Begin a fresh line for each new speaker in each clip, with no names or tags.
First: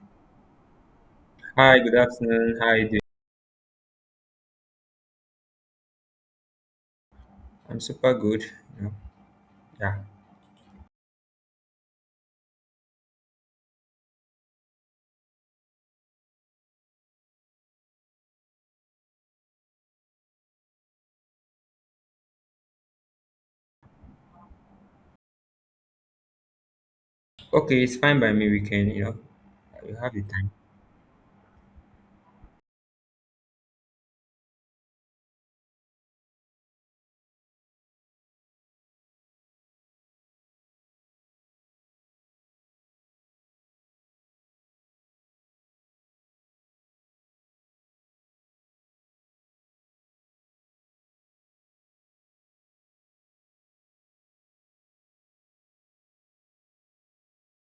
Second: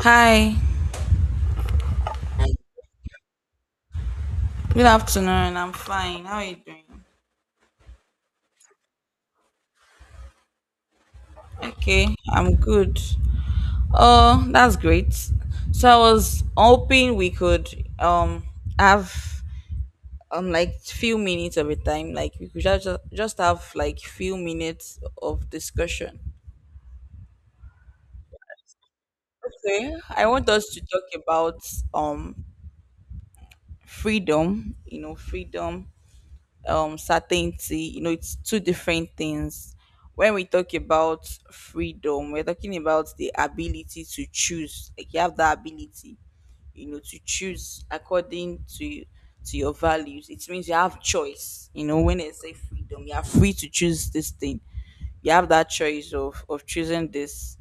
Hi,
Hi, good afternoon. How are you doing?
good afternoon. I'm fine. How are you doing?
I'm super good. You know, yeah.
Okay, I'm good. Oh, that's great. So I was hoping we could um have like few minutes of a time, like we could just have like few minutes of discussion.
Okay, it's fine by me. We can,
Okay,
you have the
I want
time.
us to talk about um freedom, you know, freedom, certainty. You know, it's two different things. When we talk about freedom, we're talking about the ability to choose, like you have the ability, you know, to choose according to your values. It means you have choice. You know, when they say freedom, you are free to choose this thing. You have that choice of choosing this.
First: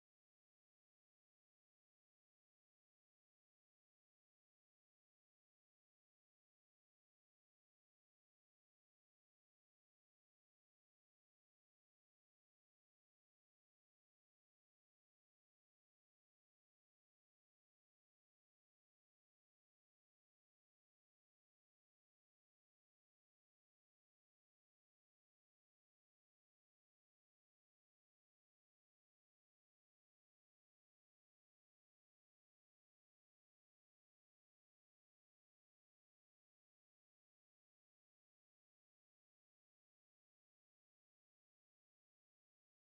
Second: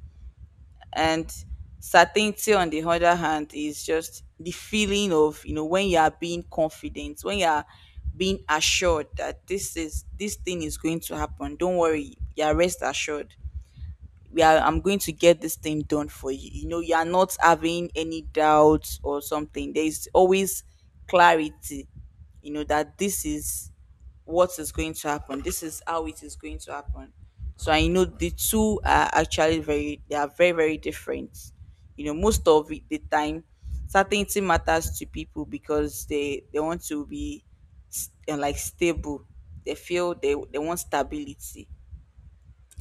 And certainty, on the other hand, is just the feeling of, you know, when you are being confident, when you are being assured that this thing is going to happen. Don't worry, you are rest assured. We are I'm going to get this thing done for you. You know, you are not having any doubts or something. There is always clarity, you know, that this is what is going to happen. This is how it is going to happen. So I know the two are actually very they are very, very different. You know, most of the time, certainty matters to people because they want to be like stable. They feel they want stability,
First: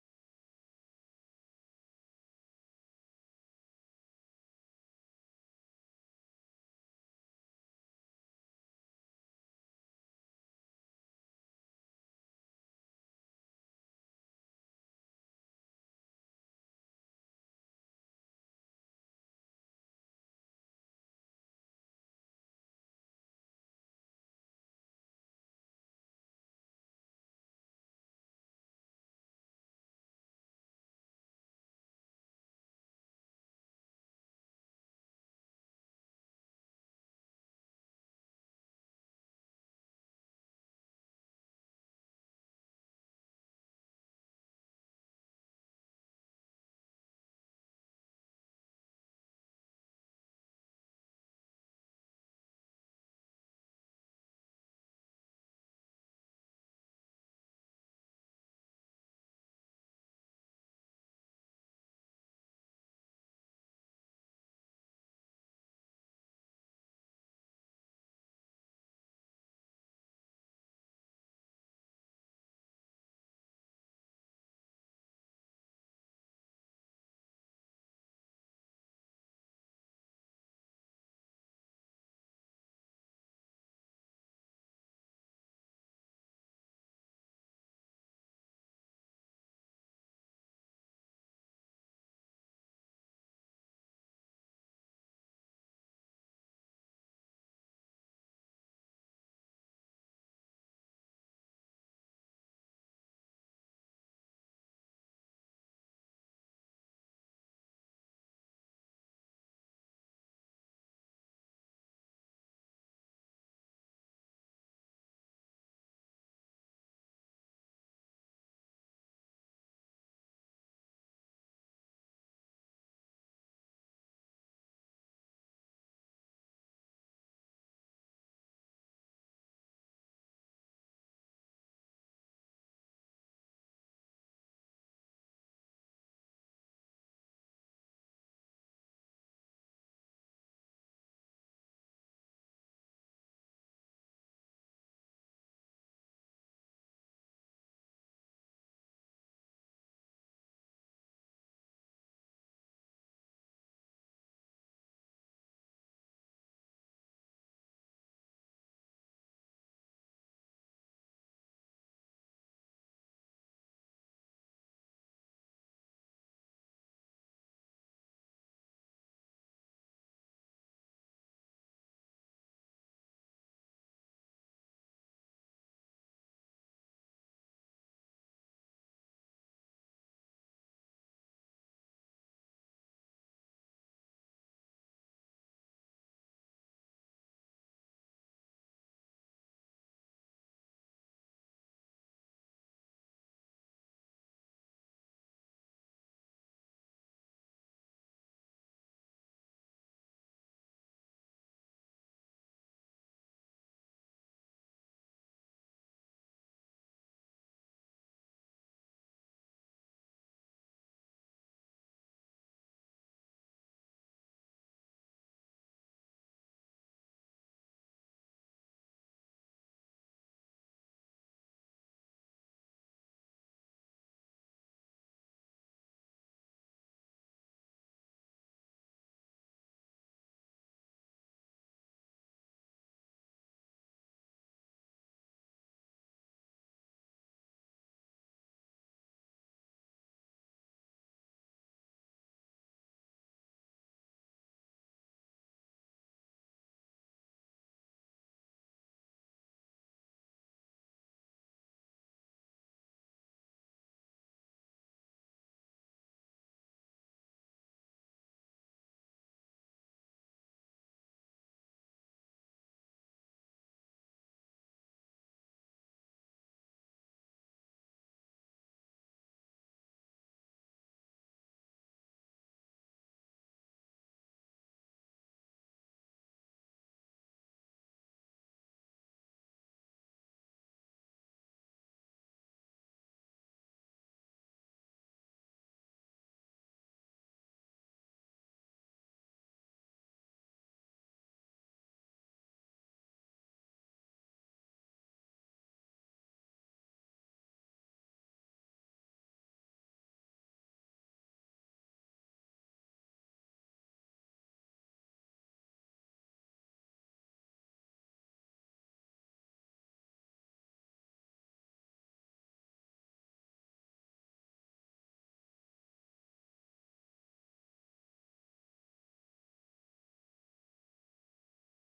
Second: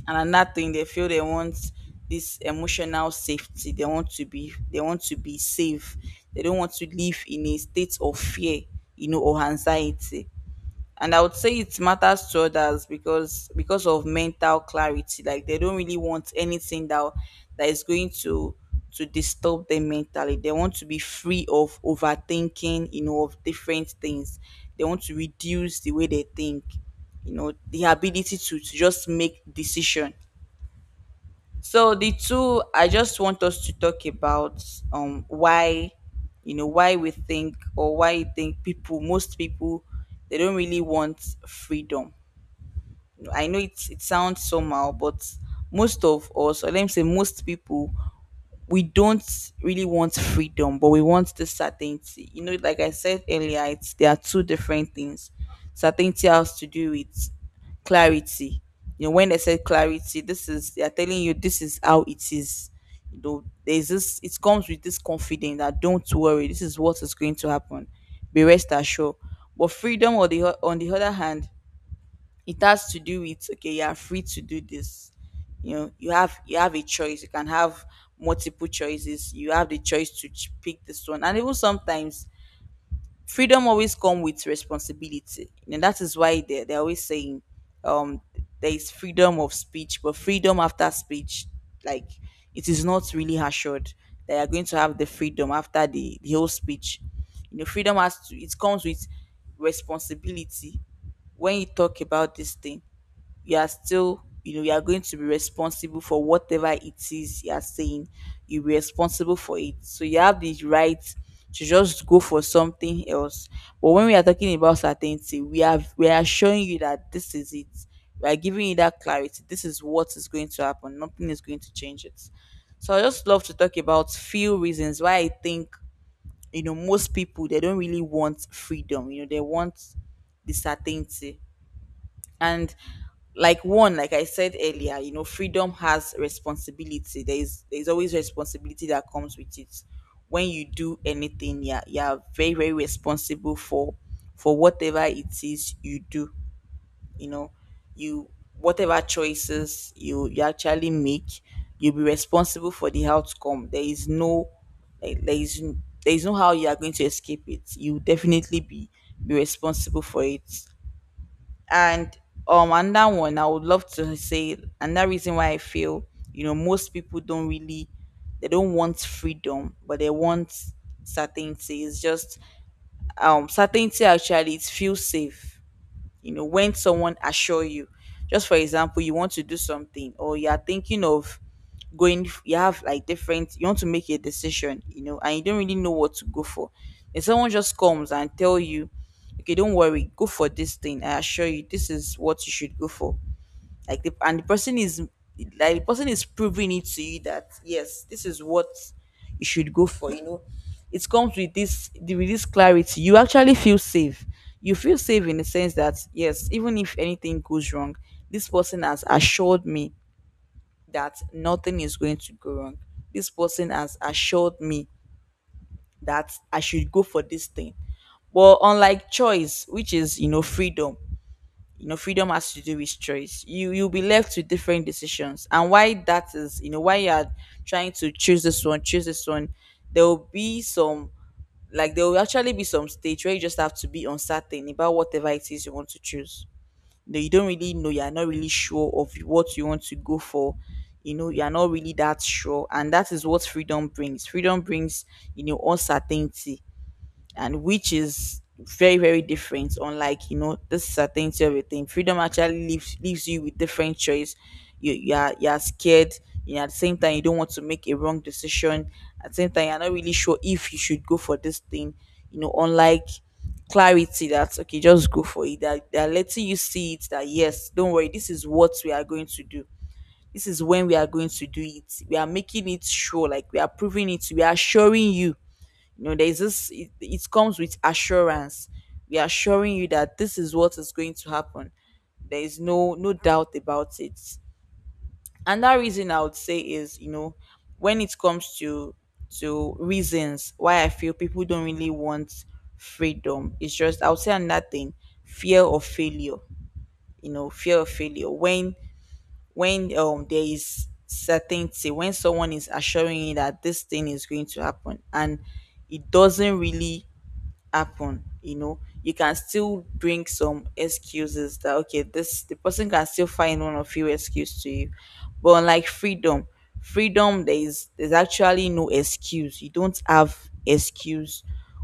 and another thing they feel they want this emotional safety. They want to be safe. They don't want to live in a state of fear, you know, or anxiety. And I would say it matters to others because of mental clarity, like they don't really want anything that is going to disturb them mentally. They want to be free of overthinking, you know, of different things. They want to reduce the way they think, you know, the ability to just make decision. So the two, I just want us to talk about why, you know, why we think or why you think people, most people, they don't really want freedom. I know it sounds somehow, but most of us, or let me say most people, we don't really want freedom, but we want the certainty. You know, like I said earlier, it's there are two different things. Certainty has to do with clarity. You know, when they said clarity, this is they are telling you this is how it is. You know, there's this it comes with this confidence that don't worry, this is what is going to happen. Be rest assured. But freedom on the on the other hand, it has to do with, okay, you are free to do this. You know, you have a choice, you can have multiple choices. You have the choice to pick this one. And even sometimes freedom always come with responsibility, and that is why they're always saying, um there is freedom of speech but freedom after speech, like it is not really assured that you're going to have the freedom after the whole speech. You know, freedom has to it comes with responsibility. When you talk about this thing, you are still, you know, you are going to be responsible for whatever it is you are saying. You'll be responsible for it, so you have the right to just go for something else. But when we are talking about certainty, we are showing you that this is it. We are giving you that clarity. This is what is going to happen. Nothing is going to change it. So I just love to talk about few reasons why I think, you know, most people, they don't really want freedom. You know, they want the certainty. And like one, like I said earlier, you know, freedom has responsibility. There's always responsibility that comes with it. When you do anything, yeah, you are very, very responsible for whatever it is you do. You know, you whatever choices you actually make, you'll be responsible for the outcome. There is no, like, there is no how you are going to escape it. You definitely be responsible for it. And another one, I would love to say another reason why I feel, you know, most people don't really they don't want freedom, but they want certainty. It's just, certainty actually, it feels safe. You know, when someone assure you. Just for example, you want to do something, or you are thinking of going. You have like different, you want to make a decision, you know, and you don't really know what to go for. If someone just comes and tell you, okay, don't worry, go for this thing, I assure you this is what you should go for, And the person is, proving it to you that yes, this is what you should go for, you know. It comes with this with this clarity. You actually feel safe. You feel safe in the sense that, yes, even if anything goes wrong, this person has assured me that nothing is going to go wrong. This person has assured me that I should go for this thing. Well, unlike choice, which is, you know, freedom. You know, freedom has to do with choice. You'll be left with different decisions, and why that is, you know, why you are trying to choose this one, there will be some, like there will actually be some stage where you just have to be uncertain about whatever it is you want to choose. Know, you don't really know, you're not really sure of what you want to go for. You know, you're not really that sure, and that is what freedom brings. You know, uncertainty. And which is very, very different, unlike, you know, this certainty of a thing. Freedom actually leaves you with different choice. You are scared, you know, at the same time you don't want to make a wrong decision. At the same time, you're not really sure if you should go for this thing, you know, unlike clarity that's okay, just go for it. That they're letting you see it, that yes, don't worry, this is what we are going to do, this is when we are going to do it. We are making it sure, like we are proving it, we are showing you. You know, there's this, it comes with assurance. We are assuring you that this is what is going to happen. There is no doubt about it. Another reason I would say is, you know, when it comes to reasons why I feel people don't really want freedom, it's just, I would say another thing, fear of failure. You know, fear of failure. When there is certainty, when someone is assuring you that this thing is going to happen, and it doesn't really happen, you know, you can still bring some excuses, that okay, this the person can still find one or few excuse to you. But unlike freedom, there's actually no excuse. You don't have excuse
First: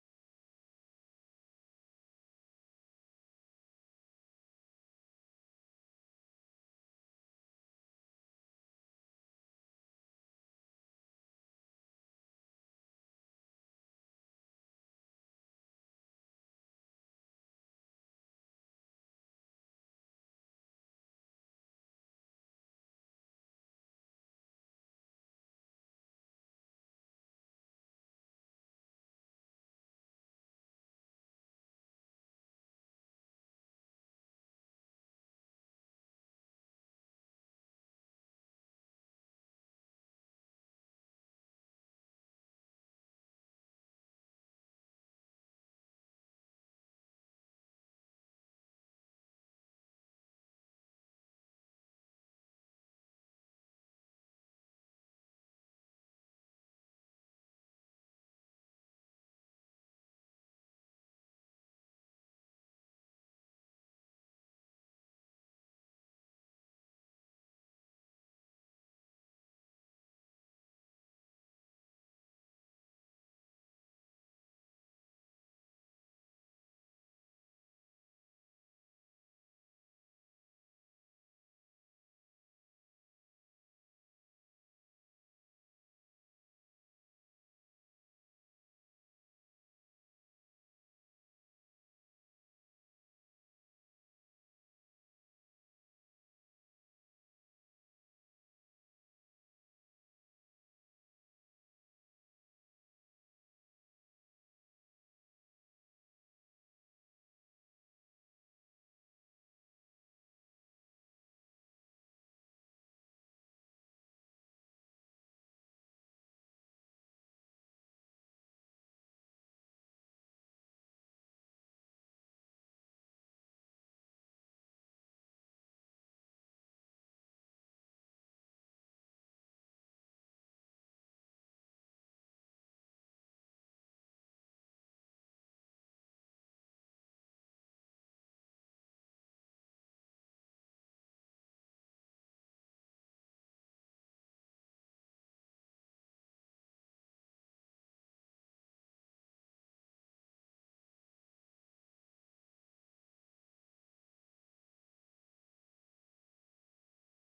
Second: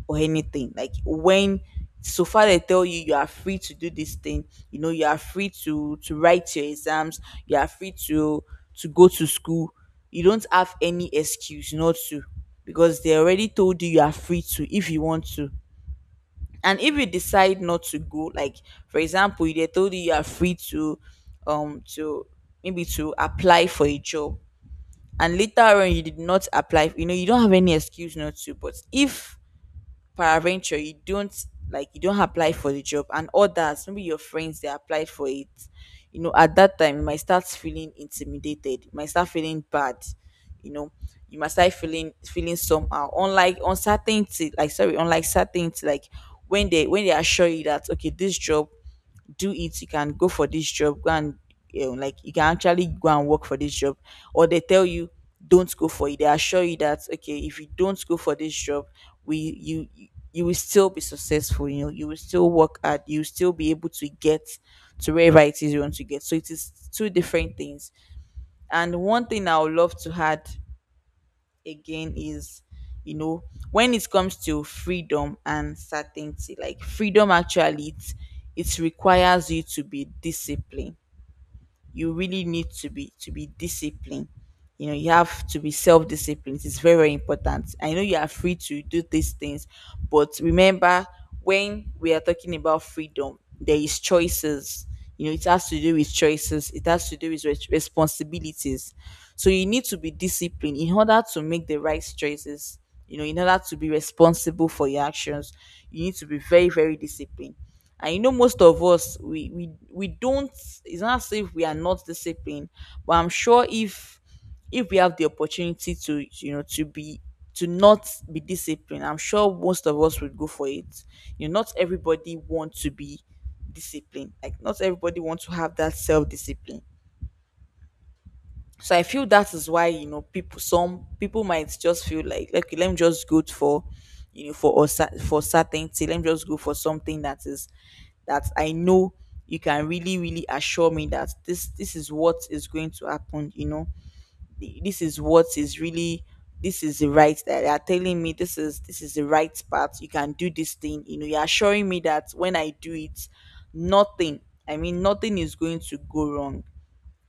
or anything. Like, when so far they tell you you are free to do this thing, you know, you are free to write your exams, you are free to go to school. You don't have any excuse not to, because they already told you you are free to if you want to. And if you decide not to go, like for example, they told you you are free to, um, to maybe to apply for a job, and later on you did not apply, you know, you don't have any excuse not to. But if paraventure you don't apply for the job, and others, maybe your friends, they applied for it, at that time you might start feeling intimidated, you might start feeling bad, you know, you might start feeling somehow, unlike certainty, like when they assure you that okay, this job, do it, you can go for this job, go and, like, you can actually go and work for this job. Or they tell you don't go for it. They assure you that okay, if you don't go for this job, we you you you will still be successful, you know, you will still work hard, you will still be able to get to wherever it is you want to get. So it is two different things. And one thing I would love to add again is, you know, when it comes to freedom and certainty, like, freedom actually, it requires you to be disciplined. You really need to be disciplined. You know, you have to be self-disciplined. It's very, very important. I know you are free to do these things, but remember, when we are talking about freedom, there is choices. You know, it has to do with choices, it has to do with responsibilities. So you need to be disciplined in order to make the right choices, you know, in order to be responsible for your actions. You need to be very, very disciplined. And you know, most of us, we don't, it's not as if we are not disciplined, but I'm sure if we have the opportunity to, you know, to be to not be disciplined, I'm sure most of us would go for it. You know, not everybody wants to be disciplined, like, not everybody wants to have that self-discipline. So I feel that is why, you know, people, some people might just feel like, okay, let me just go for, you know, for us, for certainty, let me just go for something that is, that I know, you can really, really assure me that this is what is going to happen, you know, this is what is really, this is the right that they are telling me, this is, this is the right part, you can do this thing, you know, you're assuring me that when I do it, nothing, I mean, nothing is going to go wrong.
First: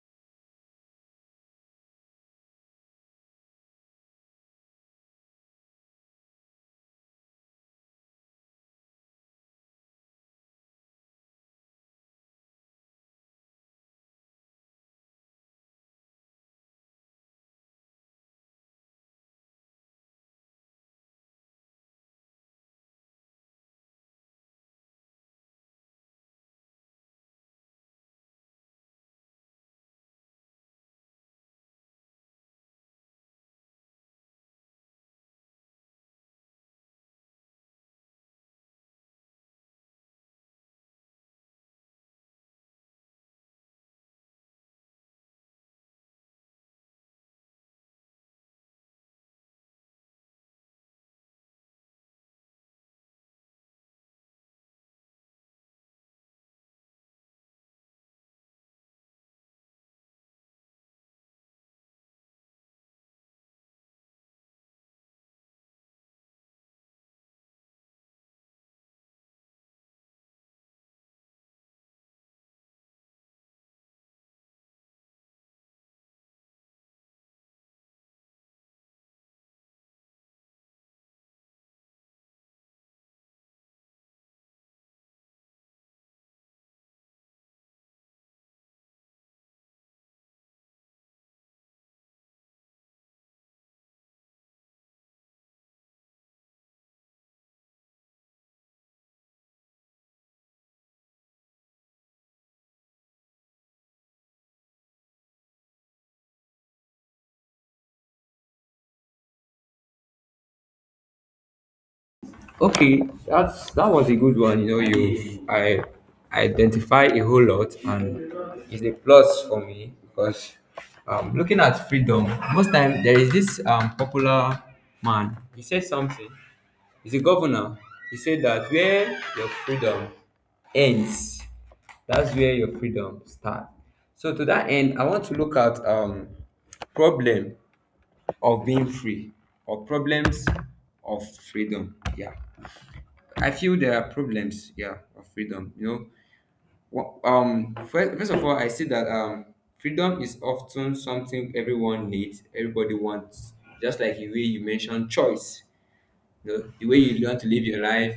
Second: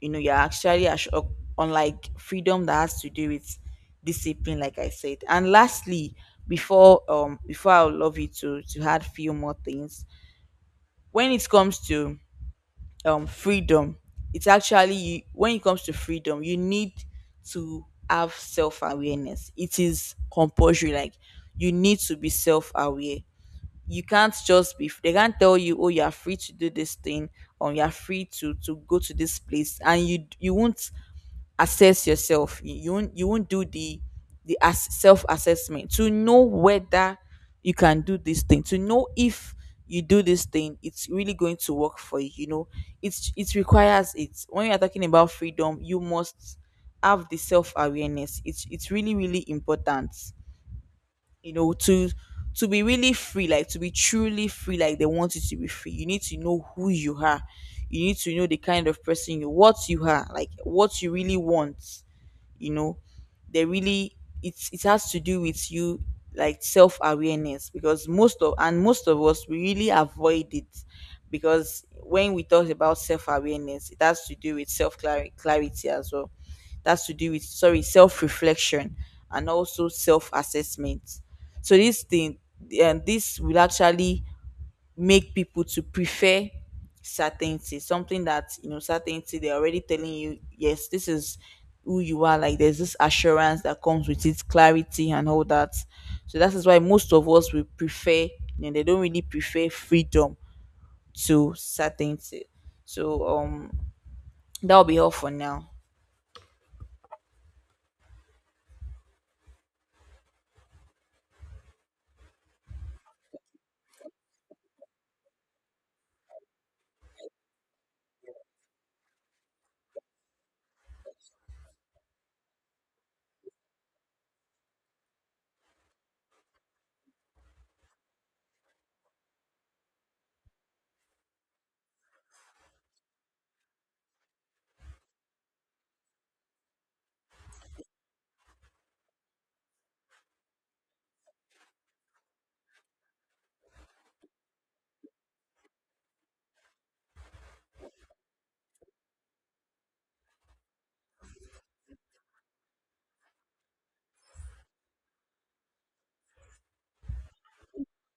You know, unlike freedom, that has to do with discipline, like I said. And lastly, before I would love you to add few more things. When it comes to freedom, it's actually you, when it comes to freedom you need to have self-awareness. It is compulsory, like, you need to be self-aware. You can't just be they can't tell you, oh, you are free to do this thing, or you are free to go to this place, and you won't assess yourself, you won't do the self assessment, to know whether you can do this thing, to know if you do this thing it's really going to work for you, you know. It's it requires it When you're talking about freedom you must have the self awareness. It's really, really important, you know, to be really free, like to be truly free, like they want you to be free, you need to know who you are. You need to know the kind of person you what you are, like what you really want, you know, they really, it has to do with you, like self awareness, because most of us we really avoid it. Because when we talk about self awareness it has to do with self clarity as well. That's to do with, sorry, self reflection, and also self assessment. So this thing, and this will actually make people to prefer certainty, something that, you know, certainty, they're already telling you yes, this is who you are, like, there's this assurance that comes with it, clarity and all that. So that is why most of us we prefer, you know, they don't really prefer freedom to certainty. So that'll be all for now.
Okay, that was a good one. You I identify a whole lot, and it's a plus for me because looking at freedom, most time there is this popular man. He said something. He's a governor. He said that where your freedom ends, that's where your freedom starts. So to that end, I want to look at problem of being free or problems of freedom. Yeah, I feel there are problems. Yeah, of freedom. First of all, I see that freedom is often something everyone needs, everybody wants. Just like the way you mentioned choice, the way you want to live your life,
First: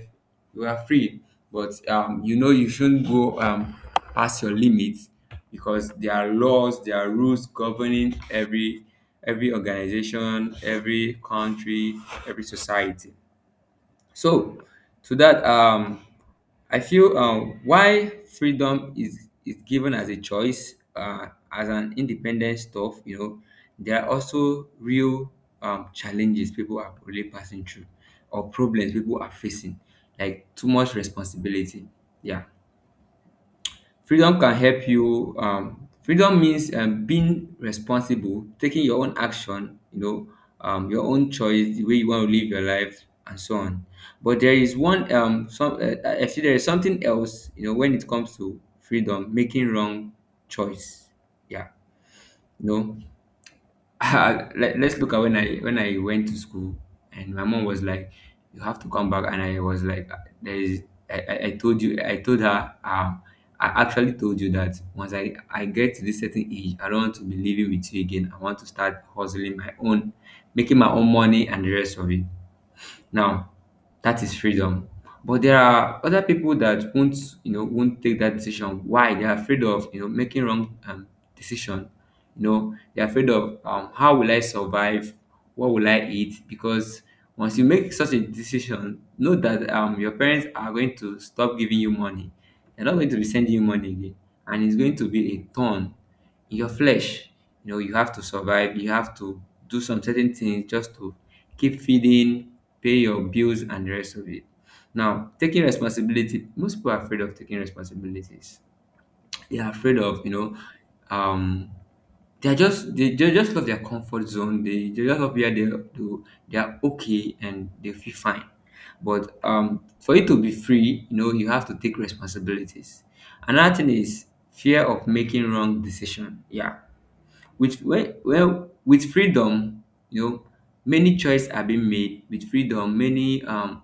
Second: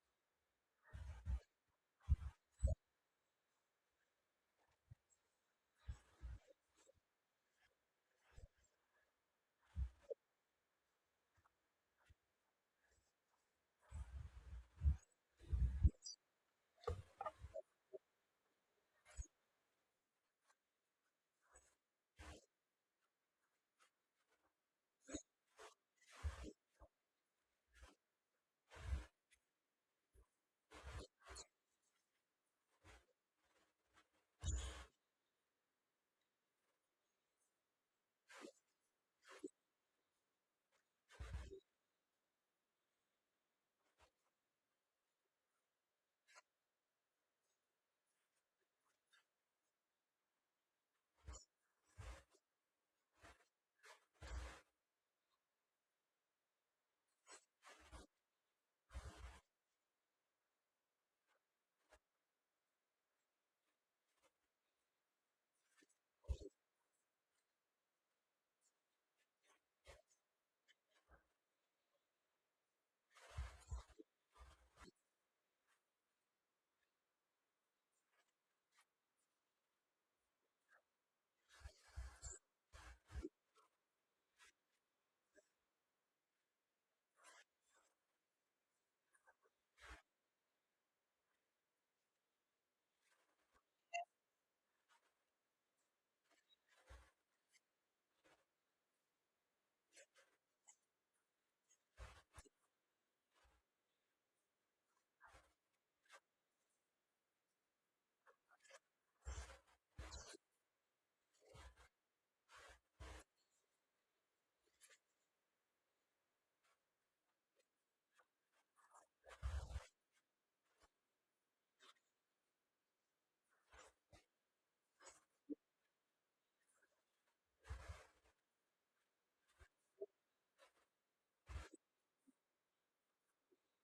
you are free. But you shouldn't go, past your limits, because there are laws, there are rules governing every organization, every country, every society. So to that, I feel, why freedom is given as a choice, as an independent stuff. There are also real, challenges people are really passing through, or problems people are facing, like too much responsibility. Yeah. Freedom can help you. Freedom means, being responsible, taking your own action, your own choice, the way you want to live your life, and so on. But there is one, some, I there is something else, when it comes to freedom, making wrong choice. Yeah, you know, Ah. Let's look at when I went to school and my mom was like, "You have to come back," and I was like, "There is." I told you. I told her. I actually told you that once I get to this certain age, I don't want to be living with you again. I want to start hustling my own, making my own money and the rest of it. Now, that is freedom. But there are other people that won't, you know, won't take that decision. Why? They are afraid of, making wrong, decision. They're afraid of, how will I survive? What will I eat? Because once you make such a decision, know that, your parents are going to stop giving you money. They're not going to be sending you money again, and it's going to be a turn your flesh. You know, you have to survive. You have to do some certain things just to keep feeding, pay your bills, and the rest of it. Now, taking responsibility. Most people are afraid of taking responsibilities. They are afraid of, um, they just love their comfort zone. They just love where they do, they are okay and they feel fine. But for you to be free, you have to take responsibilities. Another thing is fear of making wrong decision. Yeah, with well, well with freedom, you know, many choices are being made. With freedom, many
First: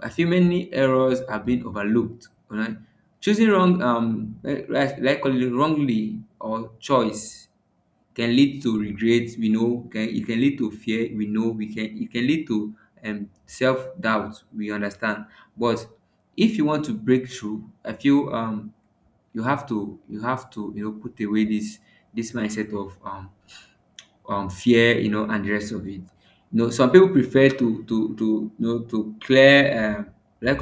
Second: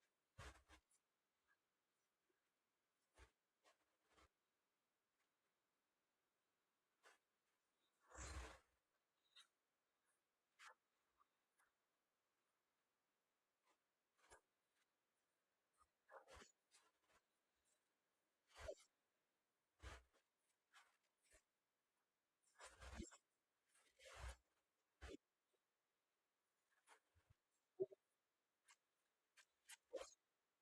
I feel many errors are being overlooked. All right, choosing wrong, right, like, call it wrongly or choice can lead to regret. We know, can it can lead to fear. We know, we can it can lead to self doubt. We understand, but if you want to break through, I feel you have to put away this mindset of fear, and the rest of it. Some people prefer to to clear, like,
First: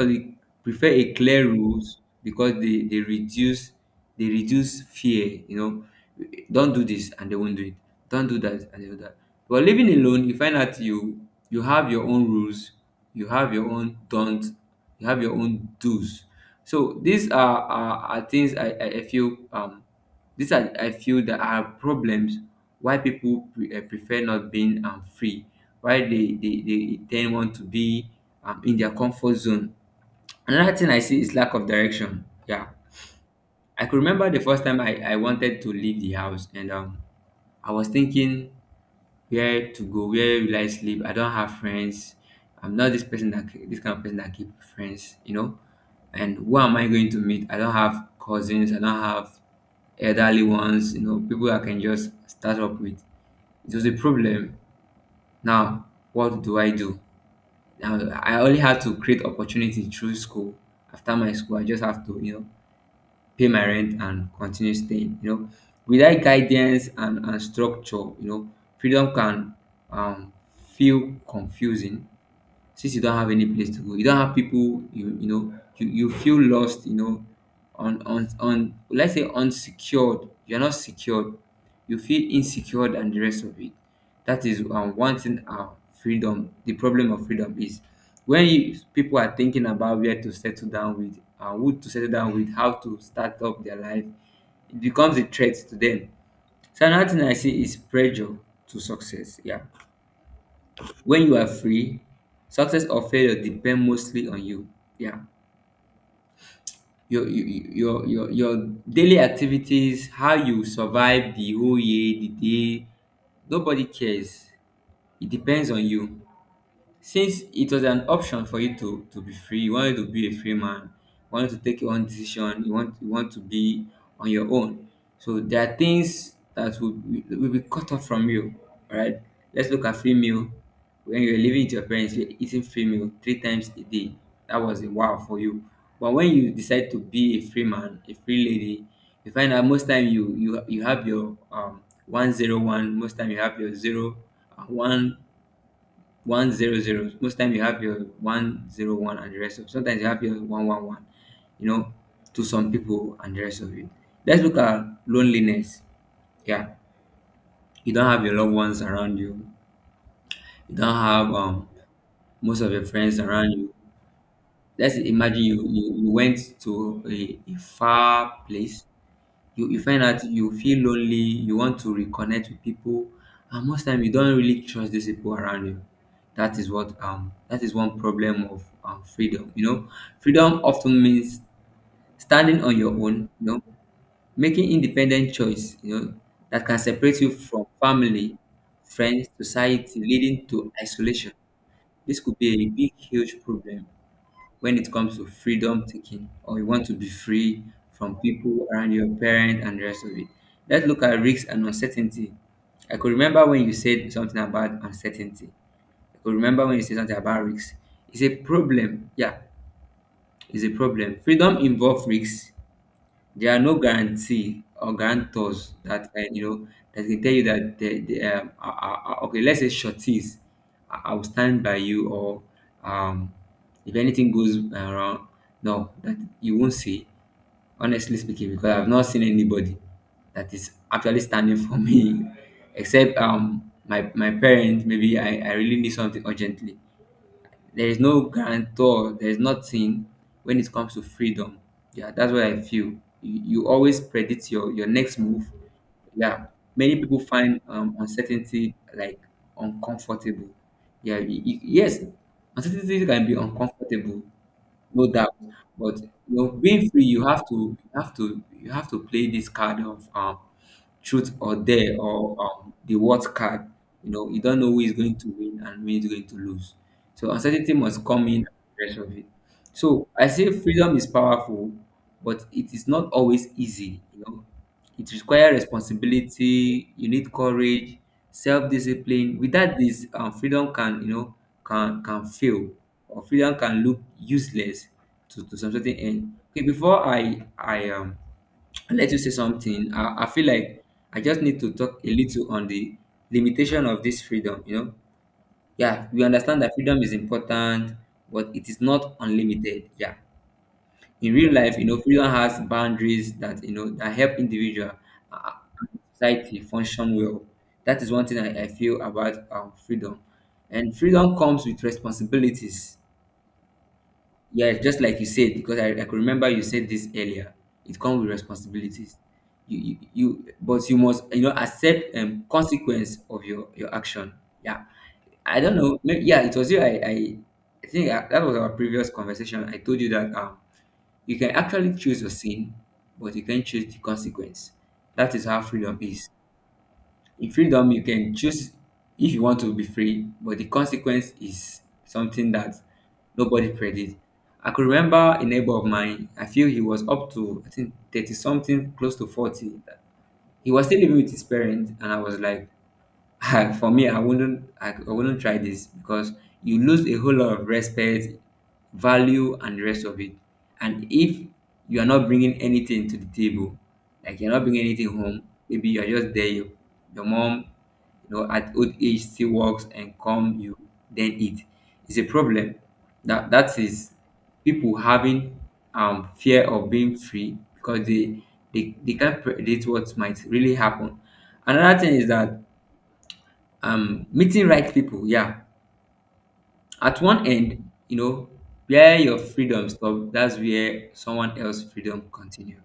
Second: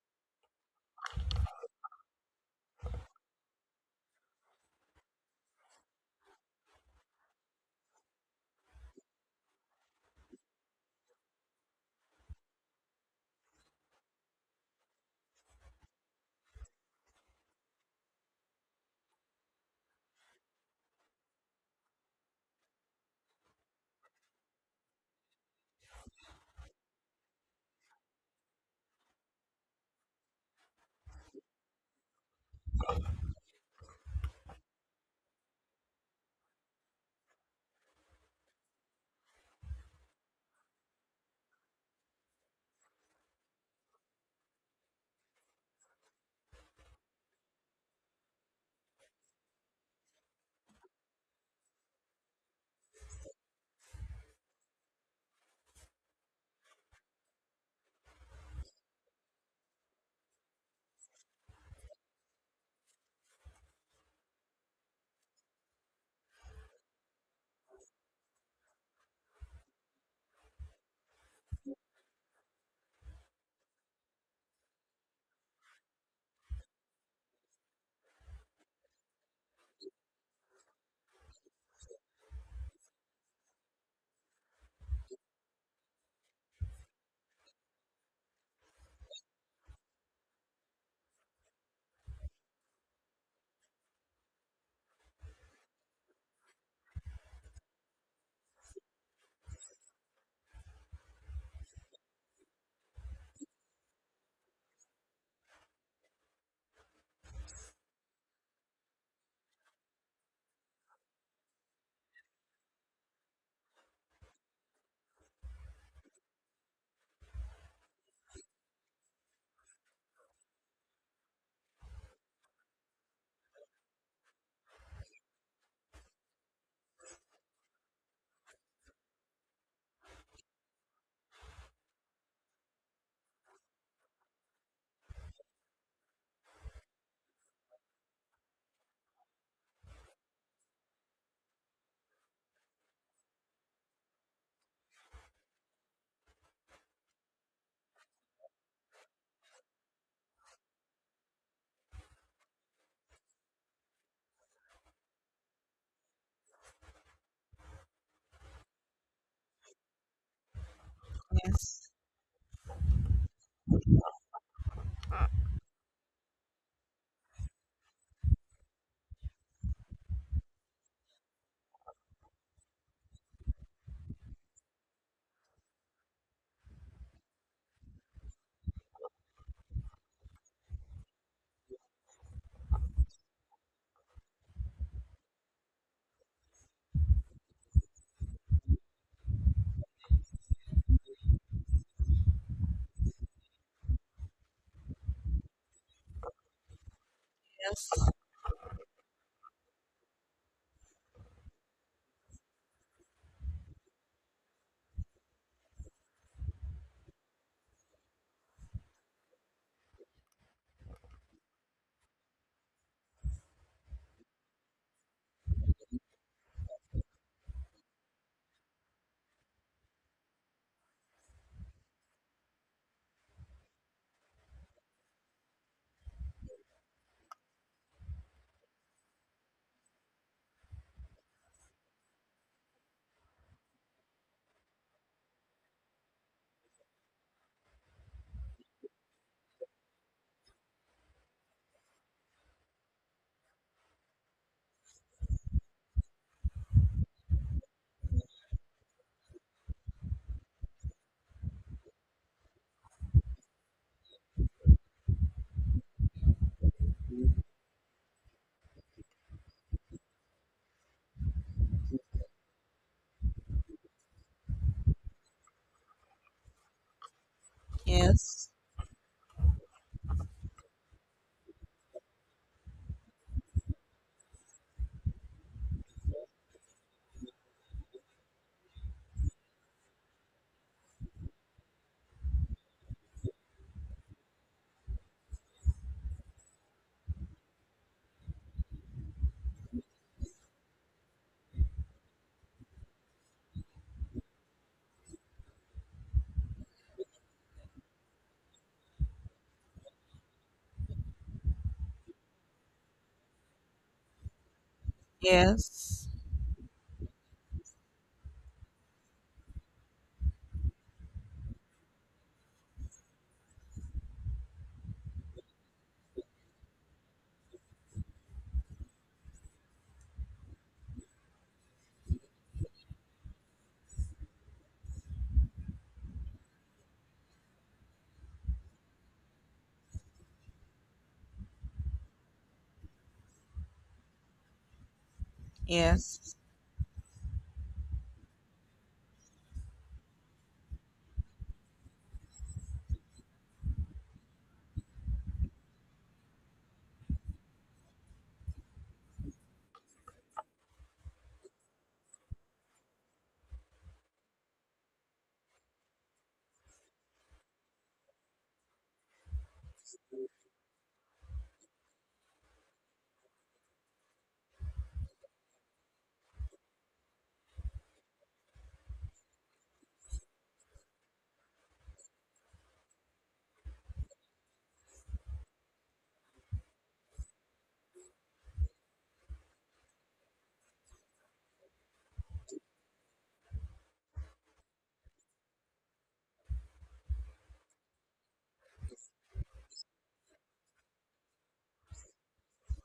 prefer a clear rules because they reduce fear. You know, don't do this and they won't do it. Don't do that and they do that. But living alone, you find out you have your own rules, you have your own don't, you have your own do's. So these are things, I feel, that are problems why people prefer not being, free, why they tend want to be, in their comfort zone. Another thing I see is lack of direction. Yeah. I could remember the first time I wanted to leave the house and, I was thinking, where to go? Where will I sleep? I don't have friends. I'm not this kind of person that keep friends. And who am I going to meet? I don't have cousins. I don't have elderly ones. People I can just start up with. It was a problem. Now, what do I do? Now, I only had to create opportunity through school. After my school, I just have to, pay my rent and continue staying. Without guidance and structure, freedom can, um, feel confusing, since you don't have any place to go, you don't have people, you feel lost, on, on, let's say, unsecured, you're not secured, you feel insecure and the rest of it. That is, one thing. Our freedom The problem of freedom is when people are thinking about where to settle down with, who to settle down with, how to start up their life, it becomes a threat to them. So another thing I see is pressure to success. Yeah, when you are free, success or failure depend mostly on you. Yeah, your daily activities, how you survive the whole year, the day. Nobody cares. It depends on you. Since it was an option for you to be free, you wanted to be a free man, you wanted to take your own decision, you want to be on your own. So there are things that will be cut off from you. All right, let's look at free meal. When you're living with your parents, you're eating free meal three times a day. That was a wow for you. But when you decide to be a free man, a free lady, you find out most time you have your, 101, most time you have your 0 and 1 1 0 0. Most time you have your 1 0 1 and the rest of. Sometimes you have your one one one. You know, to some people and the rest of it. Let's look at loneliness. Yeah, you don't have your loved ones around you. You don't have,
Yes.
most of your friends around you. Let's imagine you went to, a far place, you find out you feel lonely, you want to reconnect with people, and most time you don't really trust these people around you. That is what, that is one problem of, freedom. Freedom often means standing on your own. Making independent choice. That can separate you from family, friends, society, leading to isolation. This could be a big, huge problem when it comes to freedom, taking, or you want to be free
Yes.
from people around your parent and the rest of it. Let's look at risks and uncertainty. I could remember when you said something about uncertainty. I could remember when you said something about risks. It's a problem. Yeah, it's a problem. Freedom involves risks. There are no guarantee or guarantors that, that can tell you that the, okay, let's say, shorties, I will stand by you, or, um if anything goes around, no, that you won't see. Honestly speaking, because I've not seen anybody that is actually standing for me except, my parents, maybe I really need something urgently. There is no guarantor, there is nothing when it comes to freedom. Yeah, that's what I feel. You always predict your next move. Yeah, many people find, uncertainty, like, uncomfortable. Yeah, yes, uncertainty can be uncomfortable, no doubt. But being free, you have to, play this card of, truth or dare, or, the what card. You don't know who is going to win and who is going to lose. So uncertainty must come in and
Yes.
the rest of it. So I say freedom is powerful, but it is not always easy. You know, it requires responsibility. You need courage, self-discipline. Without this, freedom can fail, or freedom can look useless to, some certain end. Okay, before I let you say something, I feel like I just need to talk a little on the limitation of this freedom. Yeah, we understand that freedom is important, but it is not unlimited. Yeah, in real life, you know, freedom has boundaries that you know that help individual uh, and
Yes.
society function well. That is one thing I feel about freedom, and freedom comes with responsibilities. Yeah, just like you said, because I could remember you said this earlier. It comes with responsibilities. You but you must you know accept consequence of your action. Yeah, I don't know. Maybe, yeah, it was you. I think that was our previous conversation. I told you that you can actually choose your sin, but you can't choose the consequence. That is how freedom is.
Yes.
In freedom, you can choose if you want to be free, but the consequence is something that nobody predicted. I could remember a neighbor of mine, I feel he was up to, I think, 30 something, close to 40. He was still living with his parents, and I was like, for me, I wouldn't try this because you lose a whole lot of respect, value, and the rest of it. And if you are not bringing anything to the table, like you're not bringing anything home, maybe you're just there. You, your mom, you know, at old age still works and come you then eat. It's a problem. That is people having fear of being free because they can't predict what might really happen. Another thing is that meeting right people, yeah, at one end, you know, where your freedom stop, that's where someone else freedom continue.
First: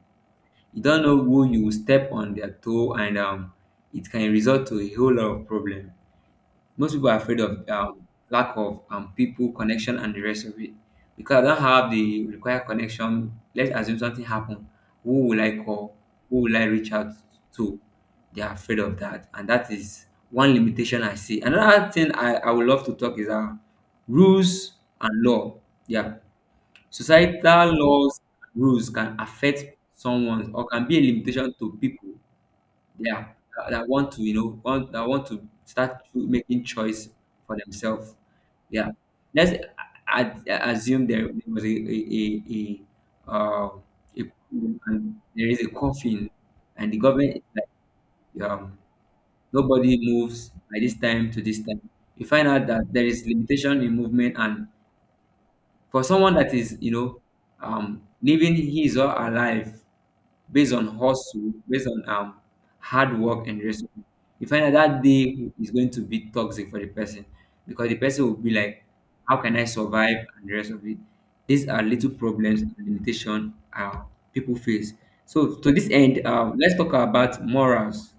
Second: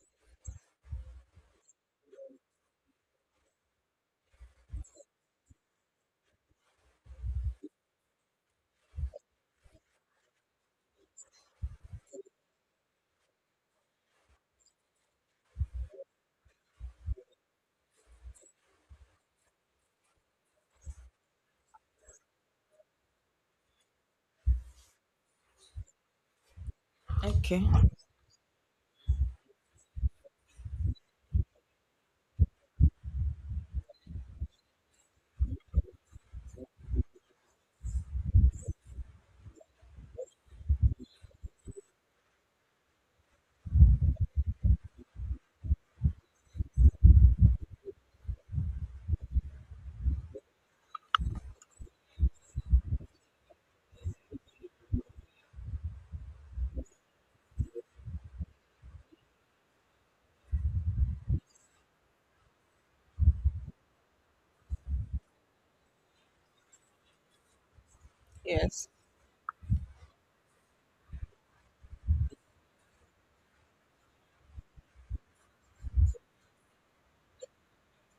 You don't know who you will step on their toe, and it can result to a whole lot of problem. Most people are afraid of lack of people connection and the rest of it. Because I don't have the required connection, let's assume something happened. Who will I call? Who will I reach out to? They are afraid of that, and that is one limitation I see. Another thing I would love to talk is rules and law. Yeah,
Okay.
societal laws and rules can affect someone or can be a limitation to people, yeah, that want to start to making choice for themselves. Yeah, let's I assume there was a, a, uh, a and there is a coffin, and the government is like nobody moves by this time to this time. You find out that there is limitation in movement, and for someone that is you know living his or her life based on hustle, based on hard work and discipline. You find that that day is going to be toxic for the person because the person will be like,
Yes.
"How can I survive?" and the rest of it. These are little problems and limitation people face. So to this end, let's talk about morals,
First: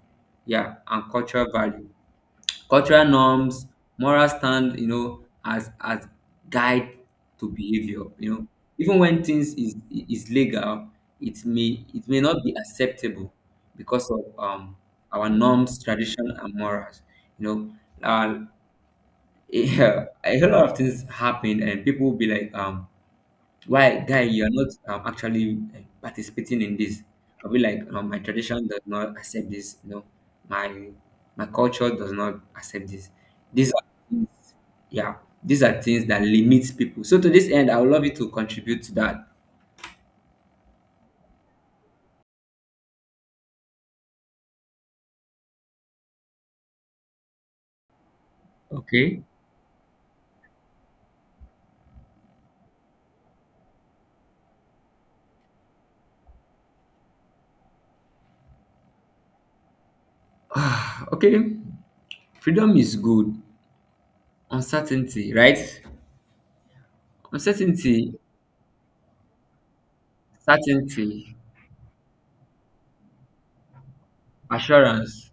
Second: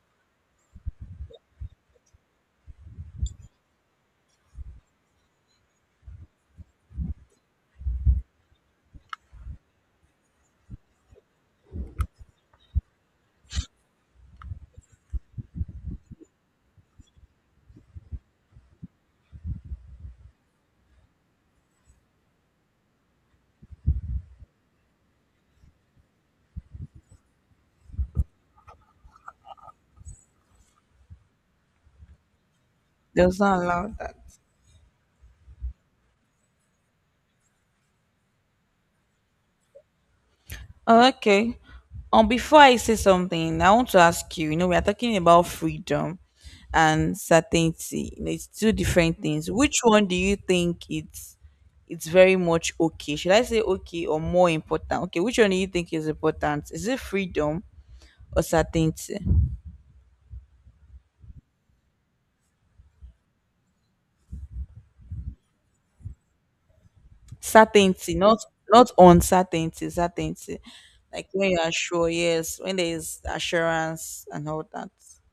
yeah, and cultural value. Cultural norms, moral stand, you know, as guide to behavior. You know, even when things is legal, it may not be acceptable because of our norms, tradition, and morals. You know, a whole lot of things happened, and people will be like why guy you're not actually participating in this. I'll be like my tradition does not accept this, you know, my my culture does not accept this.
Does not
These are
allow that.
things, yeah, these are things that limit people. So to this end, I would love you to contribute to that.
Okay. Before I say something, I want to ask you. You know, we are talking about freedom and certainty. You know, it's two different
Okay.
things. Which one do you think it's very much okay? Should I say okay, or more important? Okay, which one do you think is important? Is it freedom or certainty?
Okay, freedom is good. Uncertainty, right?
Certainty,
Uncertainty.
not uncertainty. Certainty, like
Certainty.
when you are sure. Yes, when there is assurance and all that.
Assurance.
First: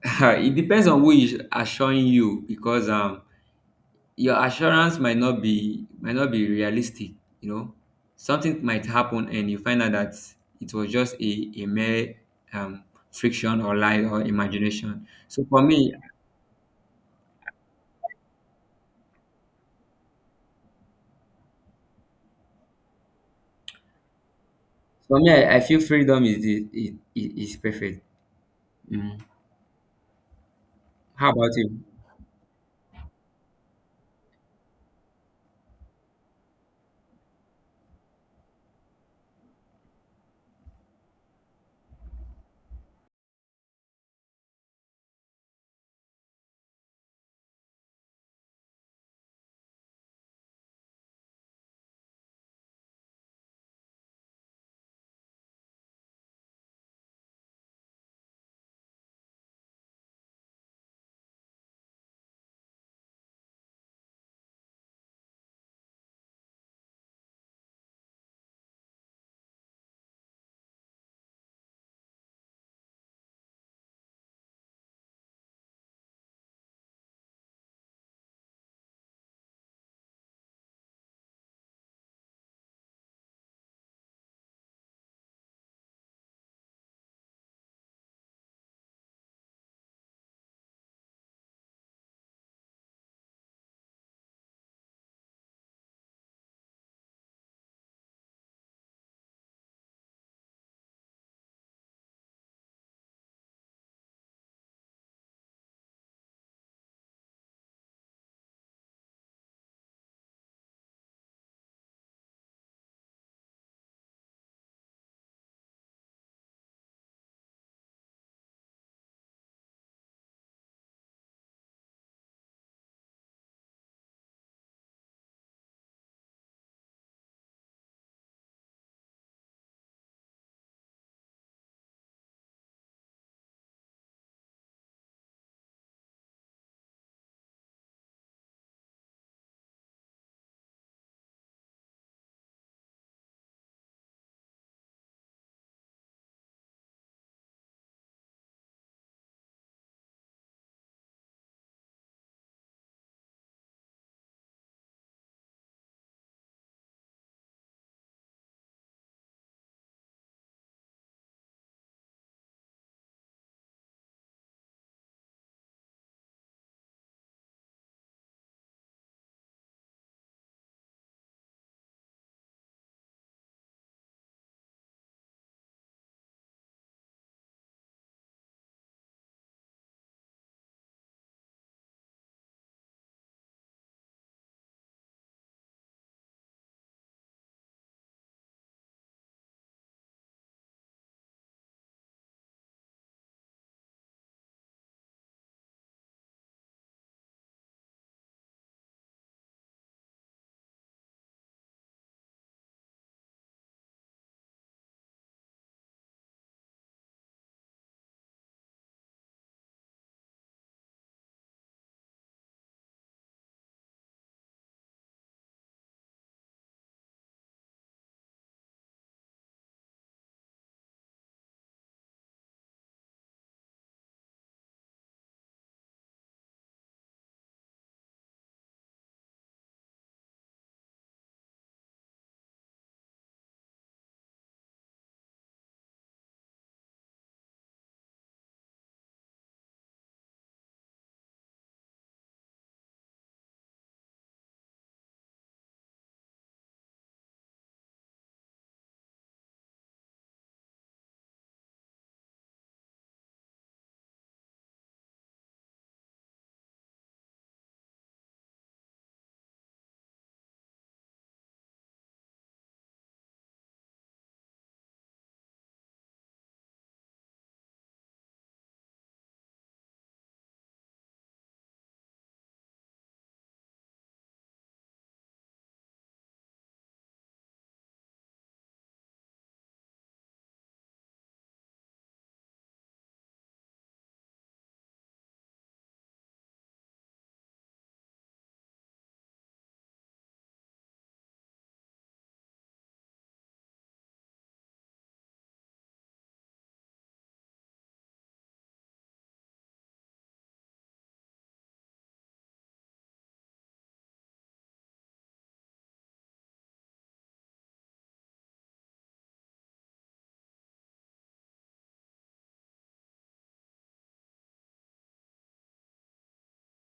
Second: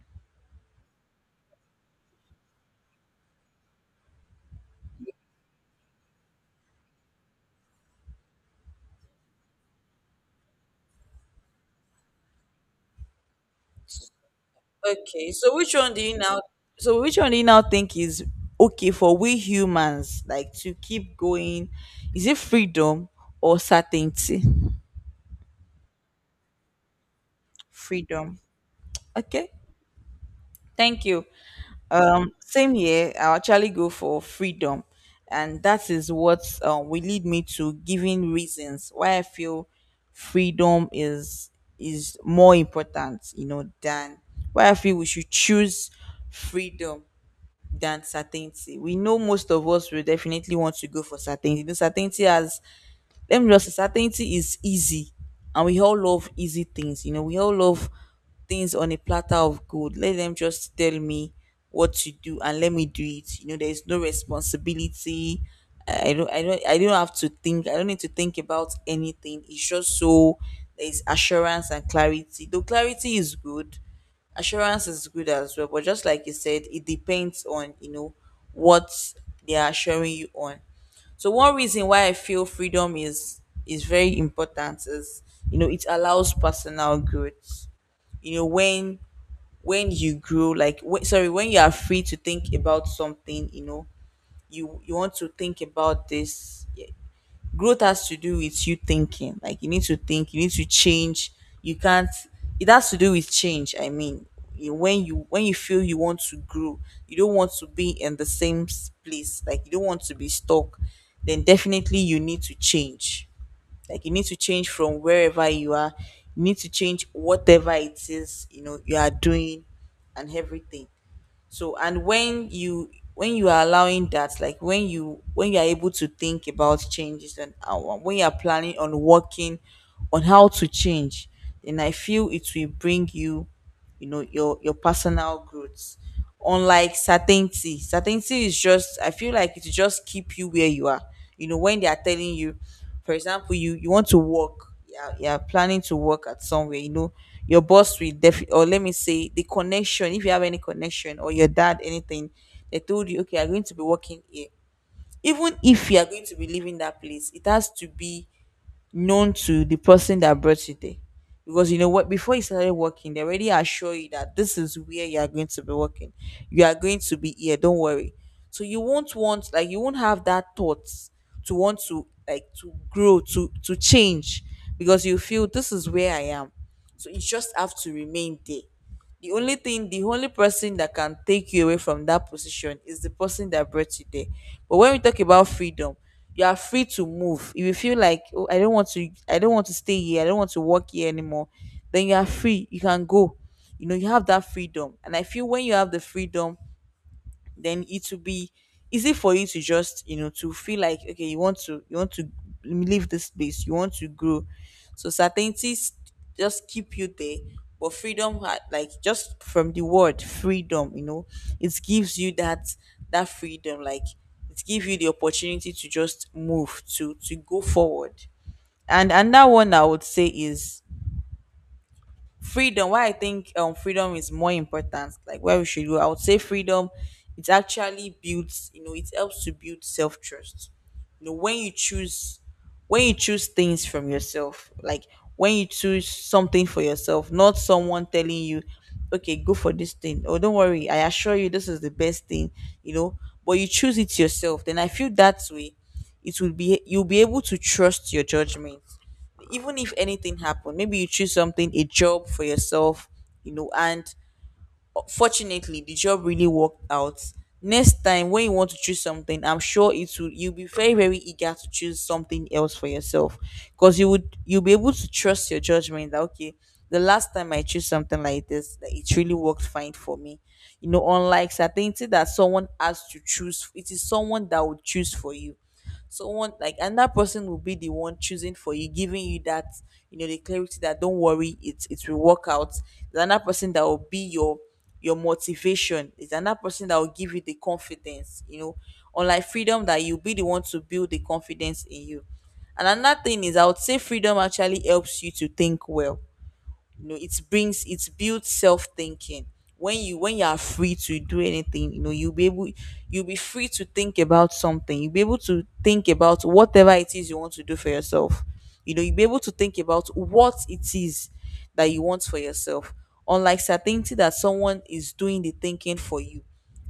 It depends on who is assuring you, because your assurance might not be realistic. You know, something might happen and you find out that it was just a mere um, friction or lie or imagination.
Okay,
So
so
for
which one
me,
do you now? So which one do you now think is okay for we humans, like, to keep going? Is it freedom or certainty?
I feel freedom is is perfect.
Freedom.
Mm.
Okay, thank you.
How about you?
Same here. I'll actually go for freedom, and that is what, will lead me to giving reasons why I feel freedom is more important, you know, than why I feel we should choose freedom. Than certainty. We know most of us will definitely want to go for certainty. The certainty has Let me just say certainty is easy, and we all love easy things. You know, we all love things on a platter of gold. Let them just tell me what to do and let me do it. You know, there is no responsibility. I don't have to think. I don't need to think about anything. It's just so, there is assurance and clarity. Though clarity is good, assurance is good as well, but just like you said, it depends on, you know, what they are assuring you on. So one reason why I feel freedom is very important is, you know, it allows personal growth. You know, when you grow, like, when you are free to think about something, you know, you want to think about this, growth has to do with you thinking, like, you need to think, you need to change, you can't it has to do with change, I mean, you, when you feel you want to grow, you don't want to be in the same place, like you don't want to be stuck, then definitely you need to change, like you need to change from wherever you are, you need to change whatever it is, you know, you are doing, and everything. So, and when you are allowing that, like when you are able to think about changes, and when you are planning on working on how to change, then I feel it will bring you, you know, your personal growth. Unlike certainty, certainty is just, I feel like, it will just keep you where you are. You know, when they are telling you, for example, you want to work, you're planning to work at somewhere, you know, your boss will definitely, or let me say the connection, if you have any connection, or your dad, anything, they told you okay, you're going to be working here. Even if you are going to be leaving that place, it has to be known to the person that brought you there. Because you know what, before you started working, they already assure you that this is where you are going to be working. You are going to be here, don't worry. So you won't want, like, you won't have that thought, to want to, like, to grow, to change, because you feel this is where I am. So you just have to remain there. The only person that can take you away from that position is the person that brought you there. But when we talk about freedom, you are free to move, if you feel like, oh, I don't want to, stay here, I don't want to work here anymore, then you are free, you can go, you know, you have that freedom. And I feel when you have the freedom, then it will be easy for you to just, you know, to feel like, okay, you want to, leave this place, you want to grow. So certainties just keep you there. But freedom, like, just from the word freedom, you know, it gives you that freedom, like, it gives you the opportunity to just move, to go forward. And another one I would say is freedom. Why I think freedom is more important, like where we should go, I would say freedom. It actually builds, you know, it helps to build self-trust. You know, when you choose, things from yourself, like when you choose something for yourself, not someone telling you, okay, go for this thing, oh don't worry, I assure you this is the best thing, you know, but you choose it yourself, then I feel that way, it will be you'll be able to trust your judgment. Even if anything happened, maybe you choose something, a job for yourself, you know, and, fortunately the job really worked out. Next time when you want to choose something, I'm sure it will you'll be very, very eager to choose something else for yourself. Because you'll be able to trust your judgment that okay, the last time I choose something like this, that it really worked fine for me. You know, unlike certainty, that someone has to choose, it is someone that would choose for you, someone, like, and that person will be the one choosing for you, giving you that, you know, the clarity that don't worry, it will work out. There's another person that will be your motivation. It's another person that will give you the confidence, you know, unlike freedom, that you'll be the one to build the confidence in you. And another thing is, I would say freedom actually helps you to think well, you know, it builds self-thinking. When you are free to do anything, you know, you'll be free to think about something, you'll be able to think about whatever it is you want to do for yourself, you know, you'll be able to think about what it is that you want for yourself. Unlike certainty, that someone is doing the thinking for you,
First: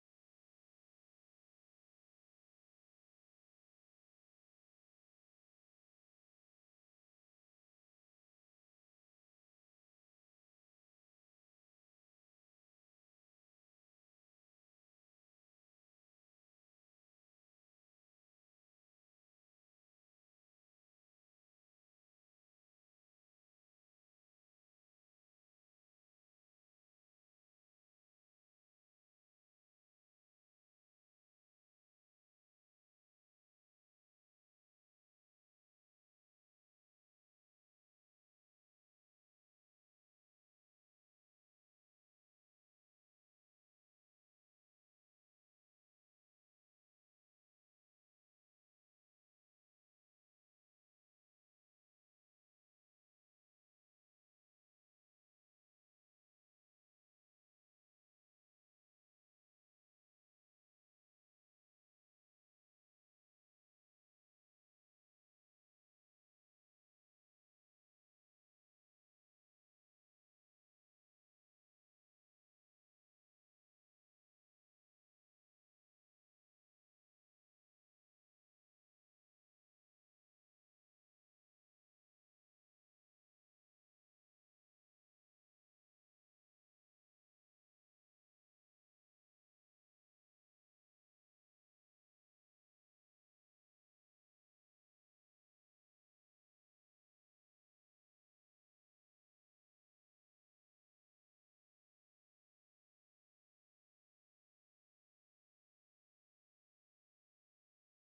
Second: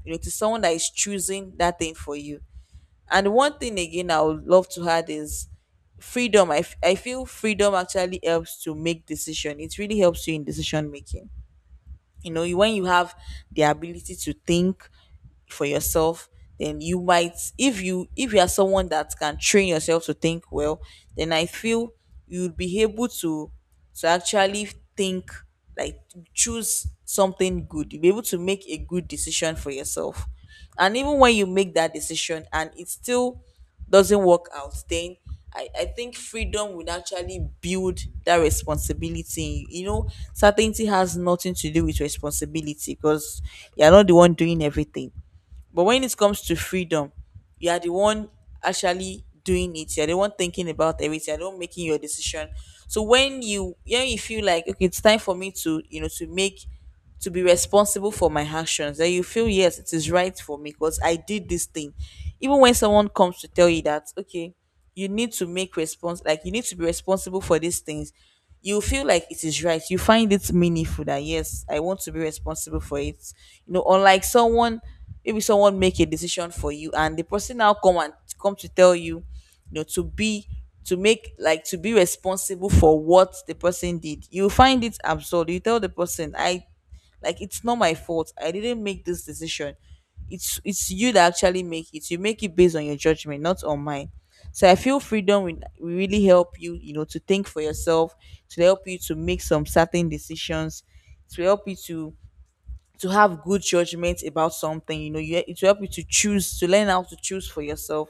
you know, it is someone that is choosing that thing for you. And one thing again I would love to add is freedom. I feel freedom actually helps to make decision. It really helps you in decision making. You know, when you have the ability to think, for yourself, then you might if you are someone that can train yourself to think well, then I feel you'd be able to actually think, like, choose something good, you'll be able to make a good decision for yourself. And even when you make that decision and it still doesn't work out, then I think freedom would actually build that responsibility. In You You know, certainty has nothing to do with responsibility because you're not the one doing everything. But when it comes to freedom, you are the one actually doing it. You're the one thinking about everything. You're the one making your decision. So when you feel like, okay, it's time for me to, you know, to be responsible for my actions, then you feel yes, it is right for me because I did this thing. Even when someone comes to tell you that, okay, you need to be responsible for these things, you feel like it is right, you find it meaningful that yes, I want to be responsible for it. You know, unlike someone, maybe someone make a decision for you, and the person now come to tell you, you know, to be, to make like to be responsible for what the person did, you find it absurd, you tell the person, I, like, it's not my fault. I didn't make this decision. It's you that actually make it. You make it based on your judgment, not on mine. So I feel freedom will really help you, you know, to think for yourself, to help you to make some certain decisions, to help you to have good judgment about something. You know, you it will help you to choose, to learn how to choose for yourself,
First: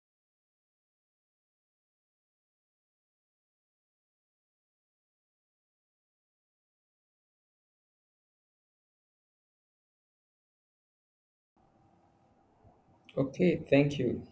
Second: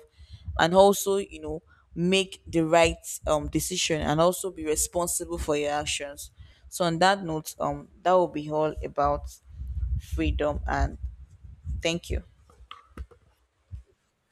and also, you know, make the right, decision, and also be responsible for your actions. So on that note, that will be all about freedom and thank you.
Okay, thank you.